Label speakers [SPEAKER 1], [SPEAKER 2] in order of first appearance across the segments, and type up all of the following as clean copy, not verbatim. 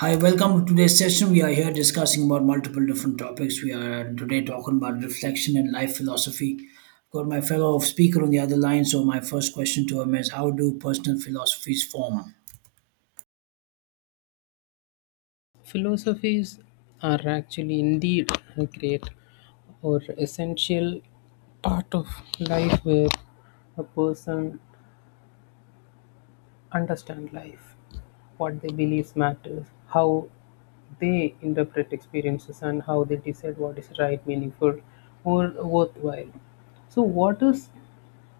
[SPEAKER 1] Hi, welcome to today's session. We are here discussing about multiple different topics. We are today talking about reflection and life philosophy. I've got my fellow speaker on the other line, so my first question to him is how do personal philosophies form?
[SPEAKER 2] Philosophies are actually indeed a great or essential part of life where a person understands life, what they believe matters, how they interpret experiences, and how they decide what is right, meaningful, or worthwhile. So, what is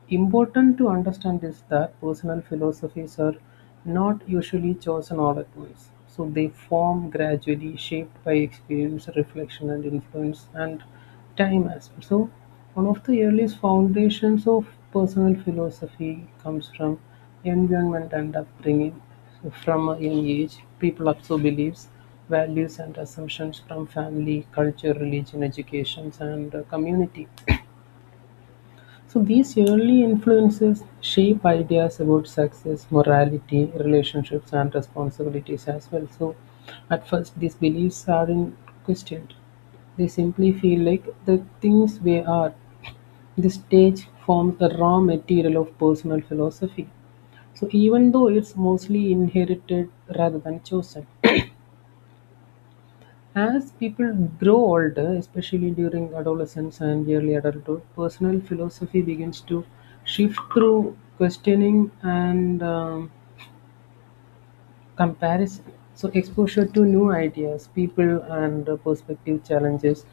[SPEAKER 2] important to understand is that personal philosophies are not usually chosen all at once. So they form gradually, shaped by experience, reflection, and influence, and time as well. So, one of the earliest foundations of personal philosophy comes from environment and upbringing. So from a young age, people absorb beliefs, values, and assumptions from family, culture, religion, education, and community. So these early influences shape ideas about success, morality, relationships, and responsibilities as well. So at first, these beliefs aren't questioned. They simply feel like the things they are. The stage forms the raw material of personal philosophy, so even though it's mostly inherited rather than chosen. As people grow older, especially during adolescence and early adulthood, personal philosophy begins to shift through questioning and comparison. So, exposure to new ideas, people, and perspective challenges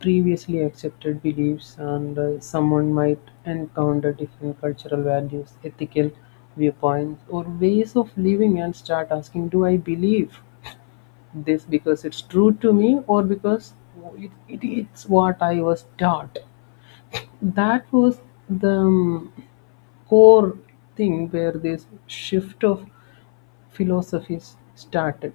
[SPEAKER 2] previously accepted beliefs, and someone might encounter different cultural values, ethical viewpoints, or ways of living and start asking, do I believe this because it's true to me or because it is what I was taught? That was the core thing where this shift of philosophies started.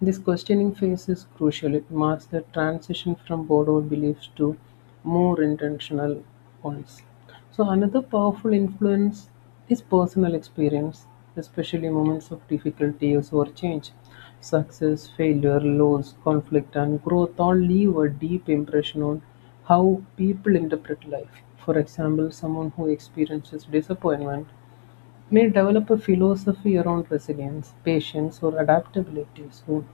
[SPEAKER 2] This questioning phase is crucial. It marks the transition from borrowed beliefs to more intentional ones. So, another powerful influence is personal experience, especially moments of difficulties or change. Success, failure, loss, conflict, and growth all leave a deep impression on how people interpret life. For example, someone who experiences disappointment may develop a philosophy around resilience, patience, or adaptability. So,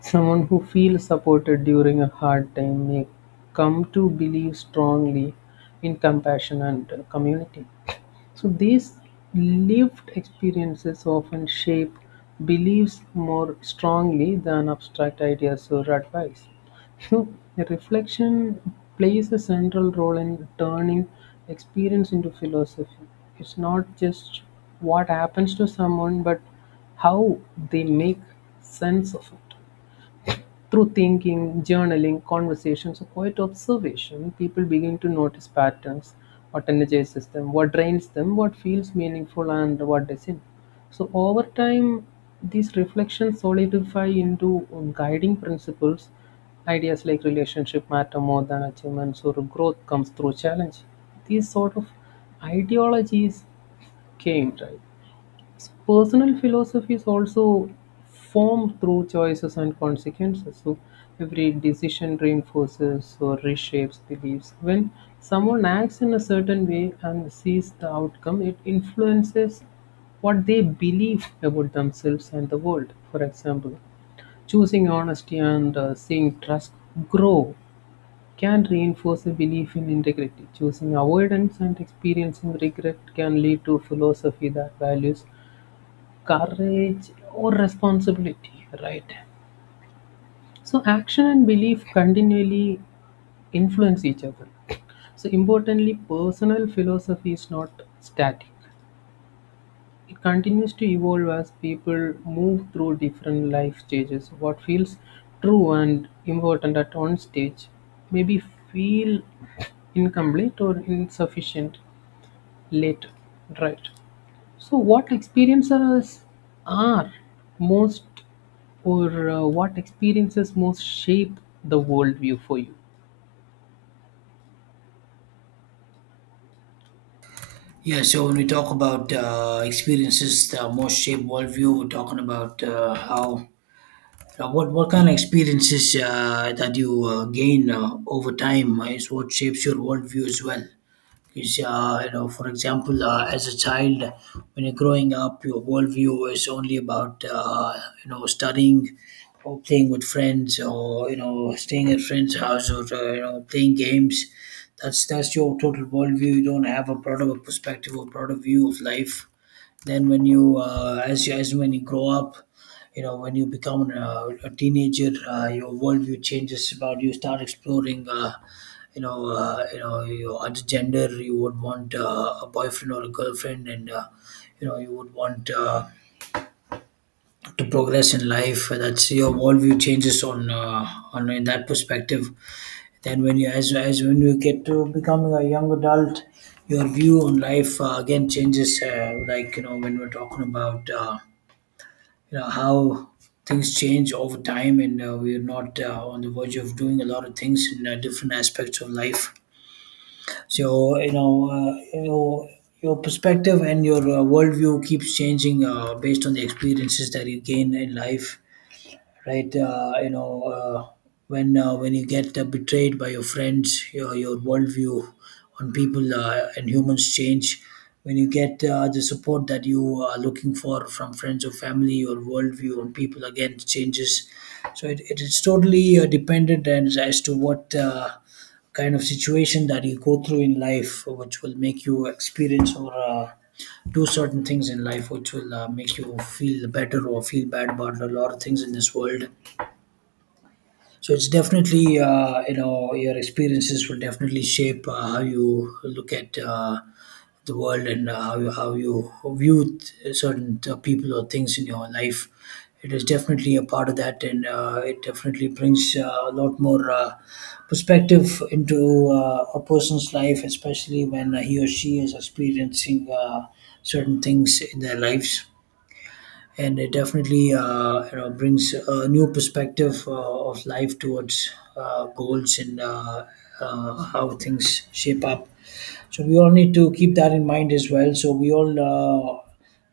[SPEAKER 2] someone who feels supported during a hard time may come to believe strongly in compassion and community. So, these lived experiences often shape beliefs more strongly than abstract ideas or advice. So, the reflection plays a central role in turning experience into philosophy. It's not just what happens to someone, but how they make sense of it. Through thinking, journaling, conversations, or quiet observation, people begin to notice patterns, what energizes them, what drains them, what feels meaningful, and what doesn't. So, over time, these reflections solidify into guiding principles. Ideas like relationship matter more than achievements or growth comes through challenge. These sort of ideologies came, right? Personal philosophy is also formed through choices and consequences. So every decision reinforces or reshapes beliefs. When someone acts in a certain way and sees the outcome, it influences what they believe about themselves and the world. For example, choosing honesty and seeing trust grow can reinforce a belief in integrity. Choosing avoidance and experiencing regret can lead to philosophy that values courage or responsibility, right? So action and belief continually influence each other. So importantly, personal philosophy is not static. It continues to evolve as people move through different life stages. What feels true and important at one stage maybe feel incomplete or insufficient later, right? So, what experiences are most, or what experiences most shape the worldview for you?
[SPEAKER 1] Yeah, so when we talk about experiences that most shape worldview, we're talking about how. What kind of experiences that you gain over time is what shapes your worldview as well. Because, you know, for example, as a child, when you're growing up your worldview is only about, you know, studying or playing with friends, or you know, staying at friends house, or you know, playing games. That's your total worldview. You don't have a broader perspective or broader view of life. Then when you as you as when you grow up, you know, when you become a teenager, your worldview changes. About you start exploring, you know, you know, your other gender, you would want a boyfriend or a girlfriend, and you know, you would want to progress in life. That's your worldview changes on in that perspective. Then when you as when you get to becoming a young adult, your view on life again changes, like you know, when we're talking about you know how things change over time, and we're not on the verge of doing a lot of things in different aspects of life. So you know, you know, your perspective and your worldview keeps changing based on the experiences that you gain in life, right? You know, when you get betrayed by your friends, your worldview on people and humans change. When you get the support that you are looking for from friends or family, your worldview on people again changes. So it is totally dependent as to what kind of situation that you go through in life, which will make you experience or do certain things in life, which will make you feel better or feel bad about a lot of things in this world. So it's definitely, you know, your experiences will definitely shape how you look at the world, and how you view certain people or things in your life. It is definitely a part of that, and it definitely brings a lot more perspective into a person's life, especially when he or she is experiencing certain things in their lives, and it definitely, you know, brings a new perspective of life towards goals, and how things shape up. So we all need to keep that in mind as well. So we all uh,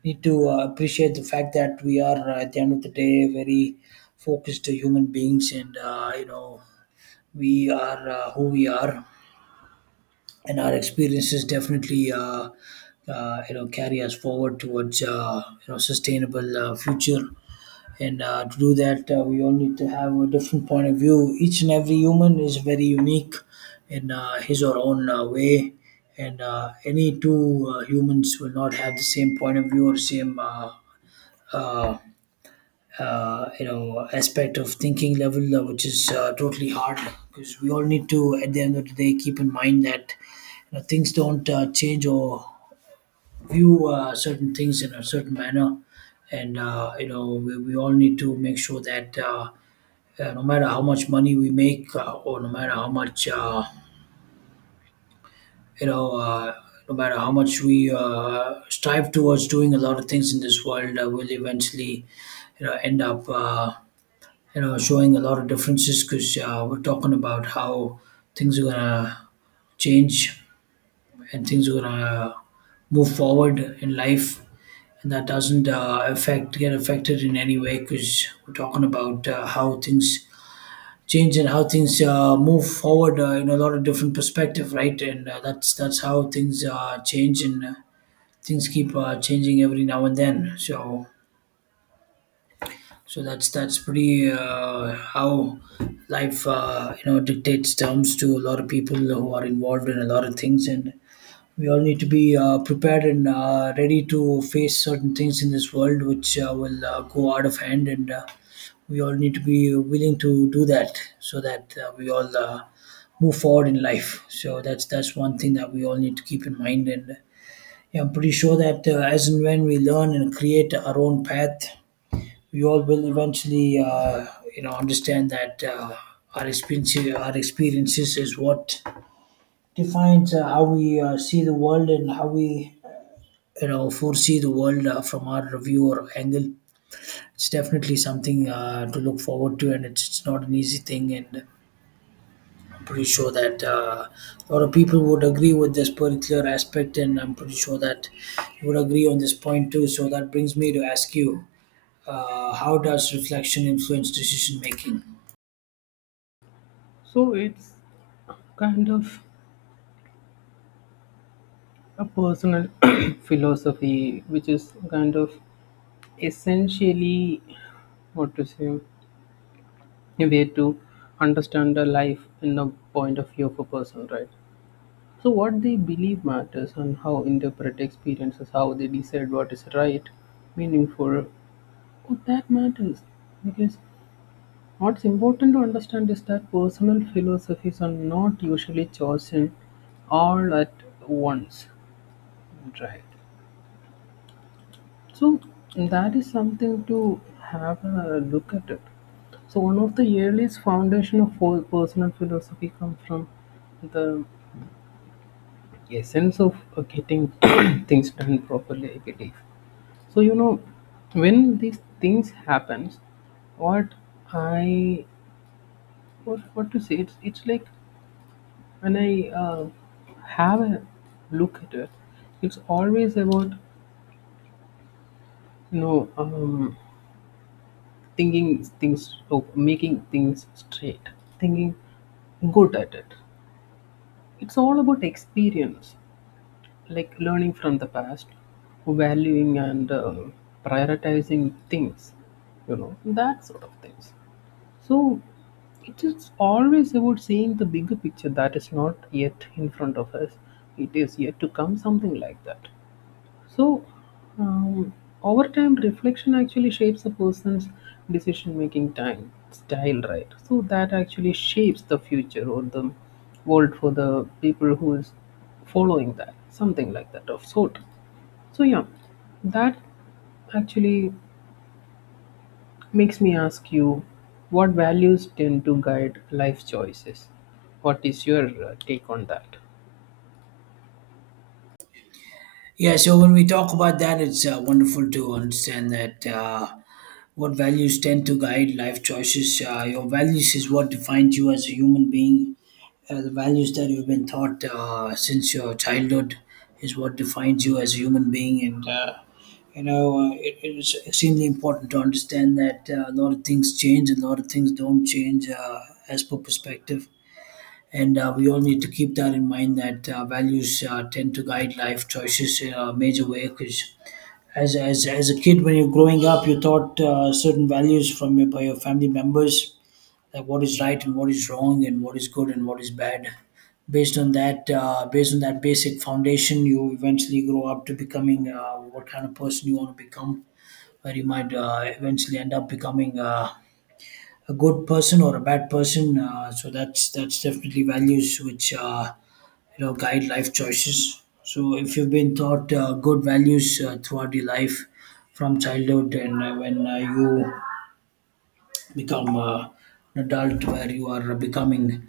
[SPEAKER 1] need to appreciate the fact that we are, at the end of the day, very focused human beings, and you know, we are who we are, and our experiences definitely. You know, carry us forward towards, you know, sustainable future, and to do that, we all need to have a different point of view. Each and every human is very unique in his or own way, and any two humans will not have the same point of view or same, uh, you know, aspect of thinking level, which is totally hard, because we all need to, at the end of the day, keep in mind that you know, things don't change or view certain things in a certain manner, and you know, we all need to make sure that yeah, no matter how much money we make, or no matter how much, you know, no matter how much we strive towards doing a lot of things in this world, we'll eventually, you know, end up, you know, showing a lot of differences, because we're talking about how things are gonna change and things are gonna move forward in life, and that doesn't affect get affected in any way, because we're talking about how things change in how things move forward in a lot of different perspective, right? And that's how things change, and things keep changing every now and then. So that's pretty how life you know, dictates terms to a lot of people who are involved in a lot of things and. We all need to be prepared and ready to face certain things in this world, which will go out of hand, and we all need to be willing to do that, so that we all move forward in life. So that's one thing that we all need to keep in mind. And yeah, I'm pretty sure that as and when we learn and create our own path, we all will eventually, you know, understand that our experiences is what defines how we see the world, and how we, you know, foresee the world from our view or angle. It's definitely something to look forward to, and it's not an easy thing. And I'm pretty sure that a lot of people would agree with this particular aspect, and I'm pretty sure that you would agree on this point too. So that brings me to ask you, how does reflection influence decision making?
[SPEAKER 2] So it's kind of a personal philosophy, which is kind of essentially, what to say, a way to understand the life in the point of view of a person, right? So what they believe matters and how interpret experiences, how they decide what is right, meaningful. Oh, that matters. Because what's important to understand is that personal philosophies are not usually chosen all at once. Right. So that is something to have a look at it. So one of the earliest foundation of whole personal philosophy comes from the essence of getting things done properly, I believe. So you know, when these things happens, what I what to say, it's like when I uh, have a look at it, it's always about, you know, thinking things. Oh, making things straight, thinking good at it. It's all about experience, like learning from the past, valuing and prioritizing things, you know, that sort of things. So it is always about seeing the bigger picture that is not yet in front of us. It is yet to come, something like that. So, um, over time, reflection actually shapes a person's decision making time style, right? So that actually shapes the future or the world for the people who is following that, something like that of sort. So yeah, that actually makes me ask you, what values tend to guide life choices? What is your take on that?
[SPEAKER 1] Yeah, so when we talk about that, it's wonderful to understand that. What values tend to guide life choices? Your values is what defines you as a human being. The values that you've been taught since your childhood is what defines you as a human being. And, you know, it is extremely important to understand that a lot of things change, a lot of things don't change as per perspective. And we all need to keep that in mind, that values tend to guide life choices in a major way, because as a kid, when you're growing up, you're taught certain values from by your family members, like what is right and what is wrong, and what is good and what is bad. Based on that, basic foundation, you eventually grow up to becoming what kind of person you want to become. Where you might eventually end up becoming a good person or a bad person. So that's definitely values which. You know, guide life choices. So if you've been taught good values throughout your life from childhood, and when you become an adult, where you are becoming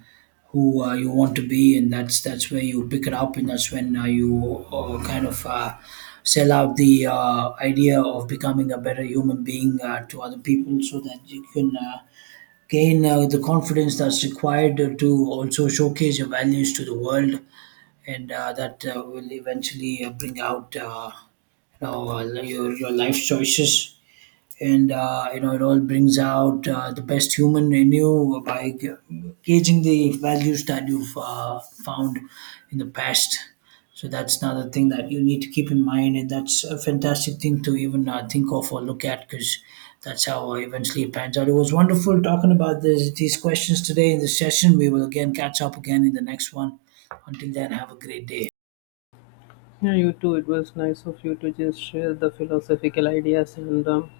[SPEAKER 1] who you want to be, and that's where you pick it up, and that's when you kind of sell out the idea of becoming a better human being to other people, so that you can gain the confidence that's required to also showcase your values to the world, and that will eventually bring out, you know, your life choices, and you know, it all brings out the best human in you by gauging the values that you've found in the past. So that's another thing that you need to keep in mind, and that's a fantastic thing to even think of or look at, because that's how eventually it pans out. It was wonderful talking about these questions today in this session. We will again catch up again in the next one. Until then, have a great day.
[SPEAKER 2] Yeah, you too. It was nice of you to just share the philosophical ideas and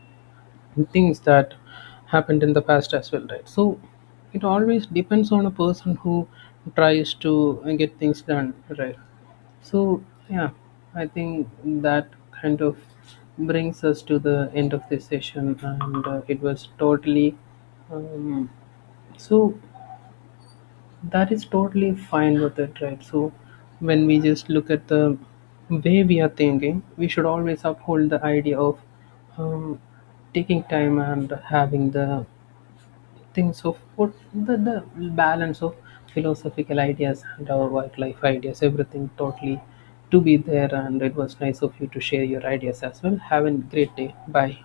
[SPEAKER 2] things that happened in the past as well, right? So it always depends on a person who tries to get things done, right? So, yeah, I think that kind of brings us to the end of this session, and it was totally um, so that is totally fine with it, right? So when we just look at the way we are thinking, we should always uphold the idea of um, taking time and having the things of what the balance of philosophical ideas and our work life ideas, everything totally to be there. And it was nice of you to share your ideas as well. Have a great day. Bye.